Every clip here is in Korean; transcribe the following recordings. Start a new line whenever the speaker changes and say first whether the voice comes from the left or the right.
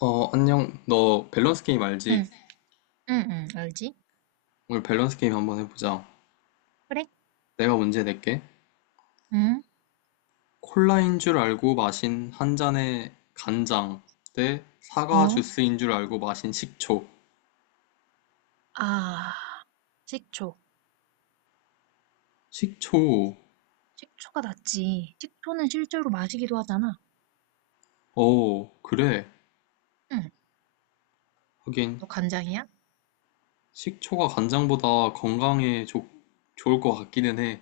left: 안녕. 너 밸런스 게임
right: 응,
left: 알지? 네.
right: 응, 응, 알지?
left: 오늘 밸런스 게임 한번 해보자.
right: 그래?
left: 내가 문제 낼게.
right: 응,
left: 콜라인 줄 알고 마신 한 잔의 간장 대 사과
right: 어?
left: 주스인 줄 알고 마신 식초.
right: 아, 식초.
left: 식초.
right: 식초가 낫지. 식초는 실제로 마시기도 하잖아.
left: 어, 그래.
right: 응,
left: 하긴,
right: 너 간장이야?
left: 식초가 간장보다 건강에 좋 좋을 것 같기는 해.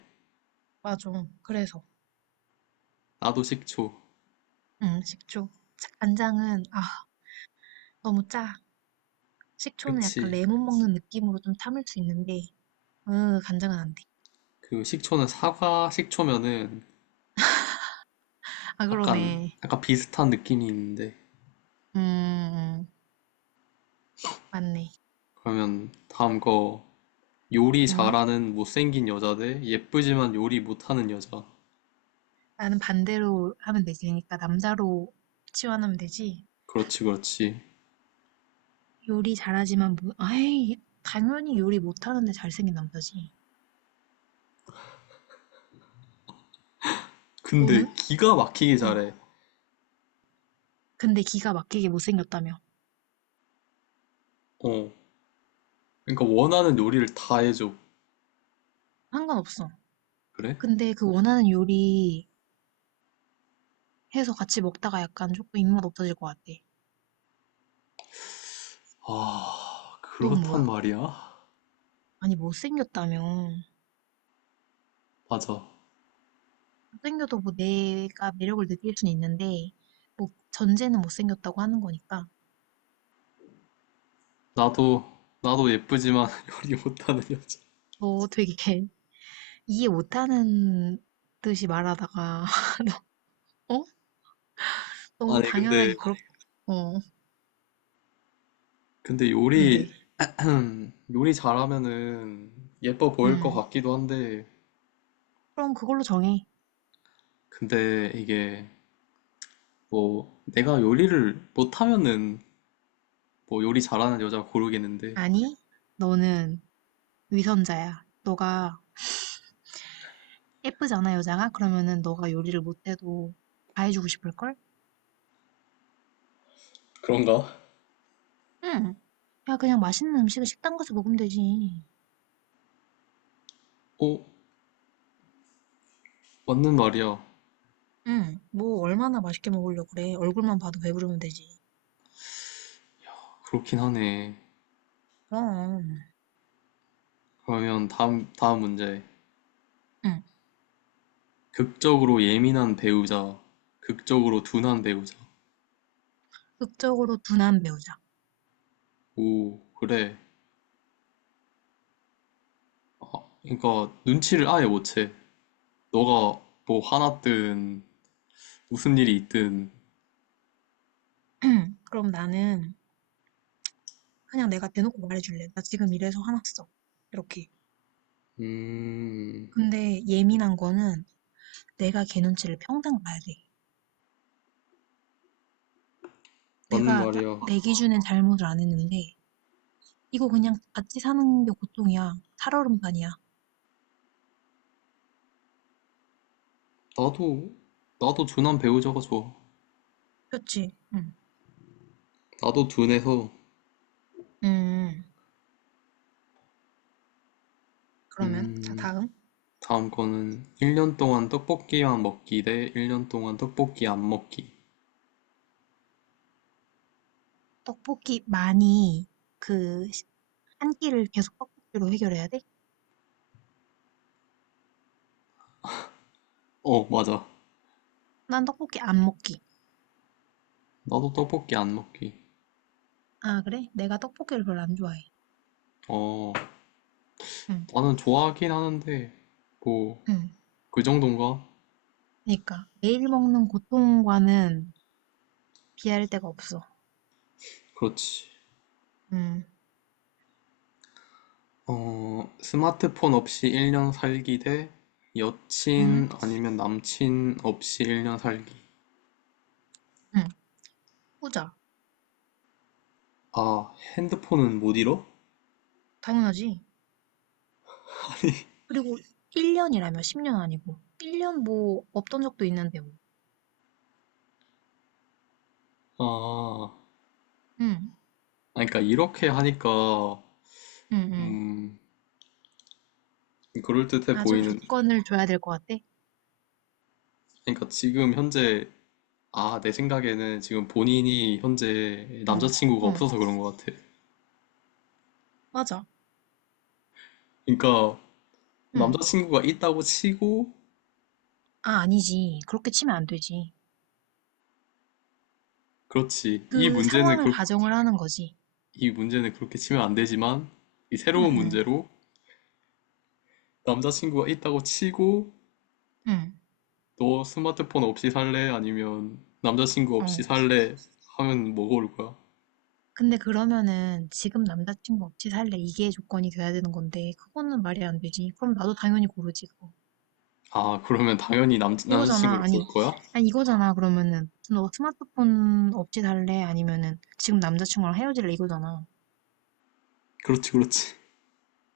right: 맞아. 그래서.
left: 나도 식초.
right: 응, 식초. 간장은, 아, 너무 짜. 식초는 약간
left: 그치.
right: 레몬 먹는 느낌으로 좀 참을 수 있는데, 으, 간장은 안 돼.
left: 그 식초는 사과 식초면은
right: 아,
left: 약간
right: 그러네.
left: 약간 비슷한 느낌이 있는데.
right: 음, 음, 맞네.
left: 그러면 다음 거, 요리
right: 응?
left: 잘하는 못생긴 여자 대 예쁘지만 요리 못하는 여자.
right: 나는 반대로 하면 되지. 그러니까 남자로 치환하면 되지.
left: 그렇지, 그렇지.
right: 요리 잘하지만 뭐, 당연히 요리 못하는데 잘생긴 남자지.
left: 근데
right: 너는?
left: 기가 막히게
right: 어.
left: 잘해.
right: 근데 기가 막히게 못생겼다며.
left: 어. 그러니까 원하는 요리를 다 해줘.
right: 상관없어.
left: 그래?
right: 근데 그 원하는 요리 해서 같이 먹다가 약간 조금 입맛 없어질 것 같아.
left: 아,
right: 넌 뭐야?
left: 그렇단 말이야.
right: 아니, 못생겼다며.
left: 맞아.
right: 못생겨도 뭐 내가 매력을 느낄 순 있는데, 뭐 전제는 못생겼다고 하는 거니까.
left: 나도, 나도, 예쁘지만 요리 못하는 여자.
right: 너 되게 이해 못하는 듯이 말하다가, 너, 어? 너무
left: 아니,
right: 당연하게
left: 근데,
right: 그렇, 어,
left: 근데
right: 근데,
left: 요리, 요리 잘하면은 예뻐 보일 것
right: 음.
left: 같기도 한데,
right: 그럼 그걸로 정해.
left: 근데 이게 뭐 내가 요리를 못하면은 뭐 요리 잘하는 여자 고르겠는데.
right: 아니, 너는 위선자야. 너가 예쁘잖아, 여자가? 그러면은 너가 요리를 못해도 다 해주고 싶을걸?
left: 그런가?
right: 응, 야, 그냥 맛있는 음식을 식당 가서 먹으면 되지.
left: 어, 맞는 말이야.
right: 응. 뭐 얼마나 맛있게 먹으려고 그래. 얼굴만 봐도 배부르면 되지.
left: 그렇긴 하네.
right: 그럼.
left: 그러면 다음 문제.
right: 응.
left: 극적으로 예민한 배우자, 극적으로 둔한 배우자.
right: 극적으로 둔한 배우자.
left: 오, 그래. 그러니까 눈치를 아예 못 채. 너가 뭐 화났든 무슨 일이 있든.
right: 응. 그럼 나는 그냥 내가 대놓고 말해줄래. 나 지금 이래서 화났어. 이렇게.
left: 음,
right: 근데 예민한 거는 내가 걔 눈치를 평생 봐야 돼.
left: 맞는
right: 내가 나-
left: 말이야.
right: 내 기준엔 잘못을 안 했는데 이거 그냥 같이 사는 게 고통이야. 살얼음판이야.
left: 나도, 나도 둔한 배우자가 좋아.
right: 그렇지? 응.
left: 나도 둔해서.
right: 음, 그러면 자
left: 음,
right: 다음.
left: 다음 거는 1년 동안 떡볶이만 먹기 대 1년 동안 떡볶이 안 먹기.
right: 떡볶이 많이 그 한 끼를 계속 떡볶이로 해결해야 돼?
left: 어, 맞아.
right: 난 떡볶이 안 먹기.
left: 나도 떡볶이 안 먹기.
right: 아, 그래? 내가 떡볶이를 별로 안 좋아해.
left: 어,
right: 응.
left: 나는 좋아하긴 하는데, 뭐,
right: 응.
left: 그 정도인가?
right: 그러니까 매일 먹는 고통과는 비할 데가 없어.
left: 그렇지.
right: 응
left: 어, 스마트폰 없이 1년 살기 대
right: 응.
left: 여친 아니면 남친 없이 1년 살기.
right: 응. 후자
left: 아, 핸드폰은 못 잃어?
right: 당연하지. 그리고 1년이라며 10년 아니고 1년 뭐 없던 적도 있는데 뭐.
left: 아,
right: 응,
left: 아니, 그러니까 이렇게 하니까,
right: 응, 응.
left: 음, 그럴듯해
right: 아, 좀
left: 보이는,
right: 조건을 줘야 될 것 같아?
left: 그러니까 지금 현재, 아, 내 생각에는 지금 본인이 현재
right: 어,
left: 남자친구가
right: 어,
left: 없어서 그런 것 같아.
right: 맞아.
left: 그러니까
right: 응.
left: 남자친구가 있다고 치고.
right: 아, 아니지. 그렇게 치면 안 되지.
left: 그렇지. 이
right: 그
left: 문제는,
right: 상황을
left: 그,
right: 가정을 하는 거지.
left: 이 문제는 그렇게 치면 안 되지만, 이
right: 응,
left: 새로운
right: 응,
left: 문제로 남자친구가 있다고 치고,
right: 응.
left: 너 스마트폰 없이 살래, 아니면 남자친구 없이
right: 어.
left: 살래 하면 뭐 고를 거야?
right: 근데 그러면은 지금 남자친구 없이 살래 이게 조건이 돼야 되는 건데 그거는 말이 안 되지. 그럼 나도 당연히 고르지 그거.
left: 아, 그러면 당연히
right: 이거잖아.
left: 남자친구를 고를
right: 아니,
left: 거야?
right: 아니 이거잖아. 그러면은 너 스마트폰 없이 살래? 아니면은 지금 남자친구랑 헤어질래? 이거잖아.
left: 그렇지, 그렇지.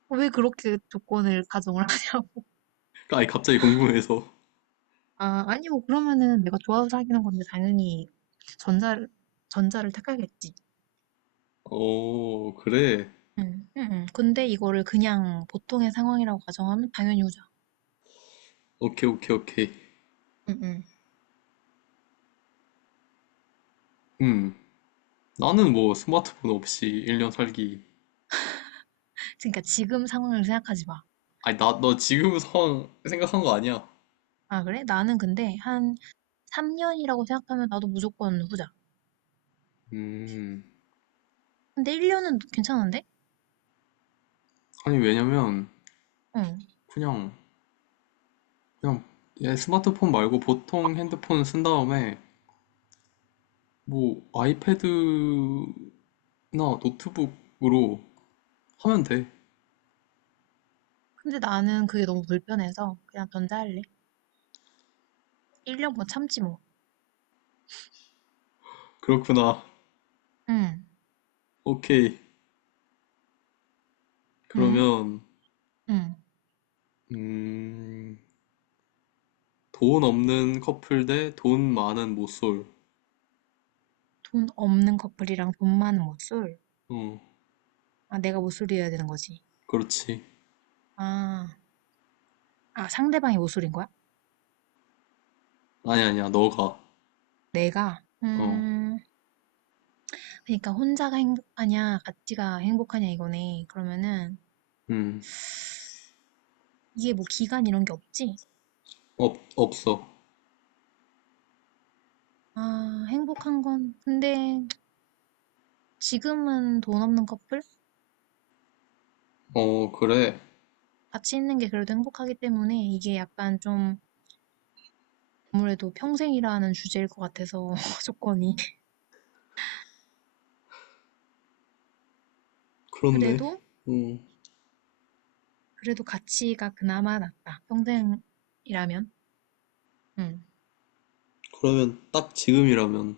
right: 어, 왜 그렇게 조건을 가정을 하냐고.
left: 아니, 갑자기 궁금해서.
right: 아, 아니고 그러면은 내가 좋아서 사귀는 건데 당연히 전자를 전자를 택하겠지.
left: 어, 그래.
right: 응, 응, 응. 근데 이거를 그냥 보통의 상황이라고 가정하면 당연히 후자.
left: 오케이, 오케이, 오케이.
right: 응, 응.
left: 음, 나는 뭐 스마트폰 없이 1년 살기.
right: 그러니까 지금 상황을 생각하지 마.
left: 아니, 너 지금 상황 생각한 거 아니야.
right: 아, 그래? 나는 근데 한 3년이라고 생각하면 나도 무조건 후자.
left: 음,
right: 근데 1년은 괜찮은데?
left: 아니, 왜냐면,
right: 응.
left: 그냥, 그냥, 얘 스마트폰 말고 보통 핸드폰 쓴 다음에, 뭐, 아이패드나 노트북으로 하면 돼.
right: 근데 나는 그게 너무 불편해서 그냥 전자할래. 1년 뭐 참지 뭐.
left: 그렇구나.
right: 응,
left: 오케이.
right: 응,
left: 그러면,
right: 응.
left: 음, 돈 없는 커플 대 돈 많은 모쏠.
right: 돈 없는 커플이랑 돈 많은 모쏠.
left: 어,
right: 아, 내가 모쏠이어야 되는 거지.
left: 그렇지.
right: 아, 아, 상대방이 모쏠인 거야?
left: 아니, 아니야, 너가.
right: 내가?
left: 어,
right: 그러니까 혼자가 행복하냐, 같이가 행복하냐 이거네. 그러면은
left: 음,
right: 이게 뭐 기간 이런 게 없지?
left: 없어.
right: 아, 행복한 건. 근데 지금은 돈 없는 커플?
left: 어, 그래.
right: 같이 있는 게 그래도 행복하기 때문에 이게 약간 좀 아무래도 평생이라 는 주제일 것 같아서 조건이.
left: 그렇네.
right: 그래도
left: 음,
right: 그래도 가치가 그나마 낫다. 평생이라면, 응.
left: 그러면 딱 지금이라면.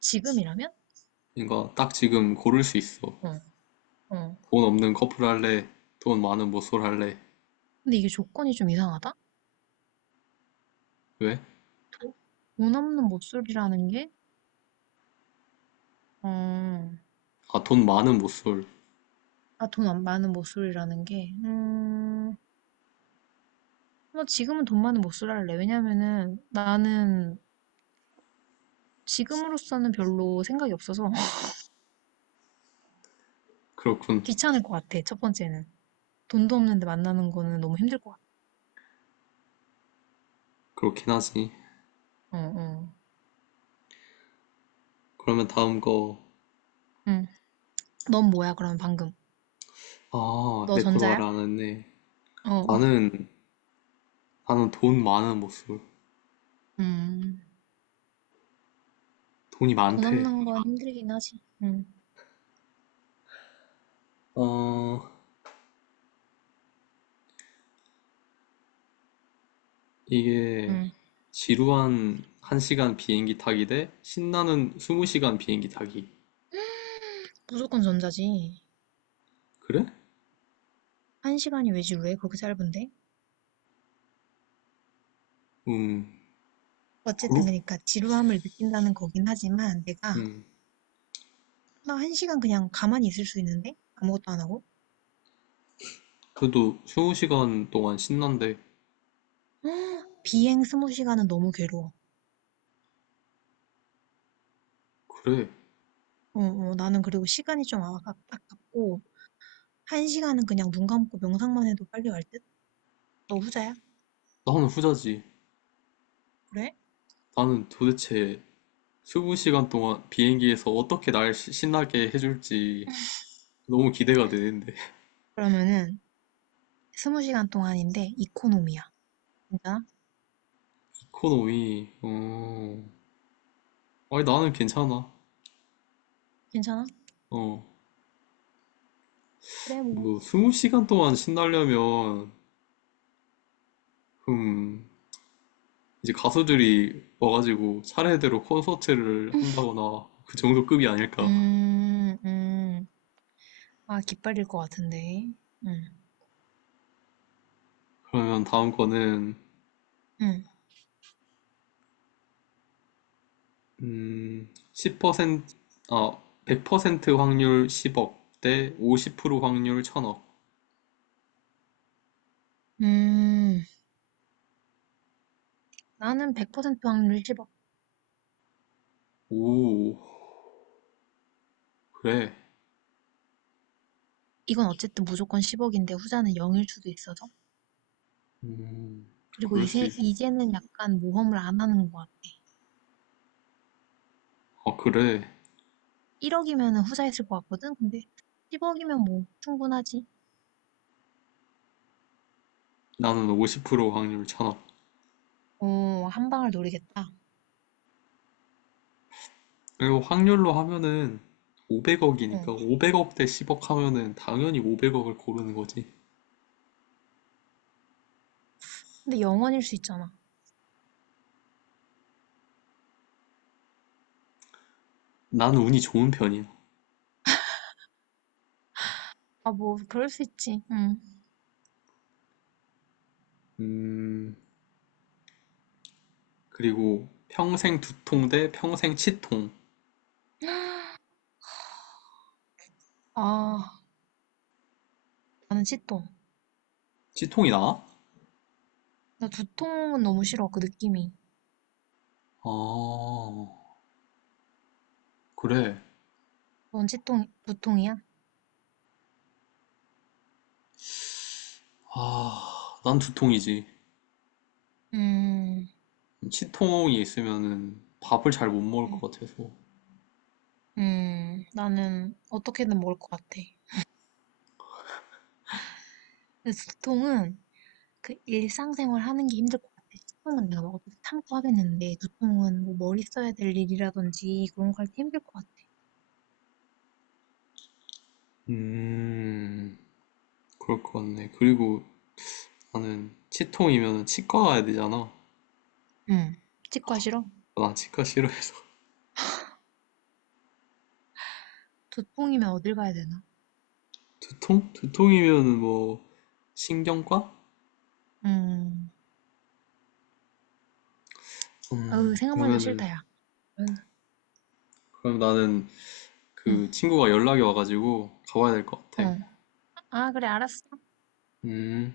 right: 지금이라면,
left: 그러니까 딱 지금 고를 수 있어.
right: 어, 어.
left: 돈 없는 커플 할래? 돈 많은 모쏠 할래?
right: 근데 이게 조건이 좀 이상하다.
left: 왜?
right: 도- 돈 없는 모쏠이라는 게, 어,
left: 아, 돈 많은 모쏠.
right: 아, 돈 안 많은 모쏠이라는 게, 뭐 지금은 돈 많은 모쏠 할래. 왜냐면은 나는 지금으로서는 별로 생각이 없어서
left: 그렇군.
right: 귀찮을 것 같아. 첫 번째는 돈도 없는데 만나는 거는 너무 힘들 것 같아.
left: 그렇긴 하지.
right: 어, 어.
left: 그러면 다음 거.
right: 음, 넌 뭐야, 그럼 방금?
left: 아, 내
right: 너
left: 걸 말
right: 전자야?
left: 안 했네.
right: 어,
left: 나는, 나는 돈 많은 모쏠.
right: 음.
left: 돈이
right: 돈
left: 많대.
right: 없는 건 힘들긴 하지. 응,
left: 어, 이게
right: 응.
left: 지루한 1시간 비행기 타기 대 신나는 20시간 비행기 타기.
right: 무조건 전자지.
left: 그래?
right: 한 시간이 왜지, 왜 그렇게 짧은데?
left: 음,
right: 어쨌든
left: 그룹?
right: 그러니까 지루함을 느낀다는 거긴 하지만 내가
left: 음.
right: 나 한 시간 그냥 가만히 있을 수 있는데? 아무것도 안 하고?
left: 그래도 20시간 동안 신난대.
right: 헉, 비행 스무 시간은 너무 괴로워.
left: 그래.
right: 어, 어, 나는 그리고 시간이 좀 아깝고 한 시간은 그냥 눈 감고 명상만 해도 빨리 갈 듯? 너 후자야?
left: 나는 후자지.
right: 그래?
left: 나는 도대체 20시간 동안 비행기에서 어떻게 날 신나게 해줄지 너무 기대가 되는데.
right: 그러면은 스무 시간 동안인데 이코노미야. 괜찮아?
left: 이코노미, 어. 아니, 나는 괜찮아.
right: 괜찮아?
left: 어.
right: 그래, 뭐.
left: 뭐, 20시간 동안 신나려면, 음, 이제 가수들이 와가지고 차례대로 콘서트를 한다거나 그 정도 급이 아닐까.
right: 음, 음. 아, 깃발일 것 같은데. 음,
left: 그러면 다음 거는,
right: 음,
left: 10%, 아, 100% 확률 10억 대 50% 확률 1000억.
right: 음. 나는 100% 확률 10억.
left: 오, 그래.
right: 이건 어쨌든 무조건 10억인데 후자는 0일 수도 있어서.
left: 음,
right: 그리고
left: 그럴 수 있,
right: 이제는 약간 모험을 안 하는 것 같아.
left: 어, 그래.
right: 1억이면 후자였을 것 같거든? 근데 10억이면 뭐, 충분하지.
left: 나는 50% 확률 찬업.
right: 어, 한 방을 노리겠다.
left: 그리고 확률로 하면은
right: 어.
left: 500억이니까 500억 대 10억 하면은 당연히 500억을 고르는 거지.
right: 근데 영원일 수 있잖아.
left: 나는 운이 좋은 편이야.
right: 아, 뭐, 그럴 수 있지. 응
left: 음, 그리고 평생 두통 대 평생 치통.
right: 아, 나는 치통.
left: 치통이 나아?
right: 나 두통은 너무 싫어, 그 느낌이.
left: 아, 그래.
right: 원치통, 무통이야?
left: 아, 난 두통이지.
right: 음,
left: 치통이 있으면은 밥을 잘 못 먹을
right: 음,
left: 것 같아서.
right: 나는 어떻게든 먹을 것 같아. 근데 두통은 그 일상생활 하는 게 힘들 것 같아. 식통은 내가 먹어도 참고 하겠는데, 두통은 뭐 머리 써야 될 일이라든지 그런 거 할 때 힘들 것 같아.
left: 음, 그럴 것 같네. 그리고 나는 치통이면 치과 가야 되잖아.
right: 음, 치과 싫어?
left: 나 치과 싫어해서.
right: 두통이면 어딜 가야 되나?
left: 두통? 두통이면은 뭐 신경과?
right: 음, 어우, 생각만 해도
left: 그러면은
right: 싫다, 야. 응,
left: 그럼 나는
right: 응,
left: 그 친구가 연락이 와가지고 가봐야 될 것
right: 어.
left: 같아.
right: 아, 그래, 알았어.
left: 음.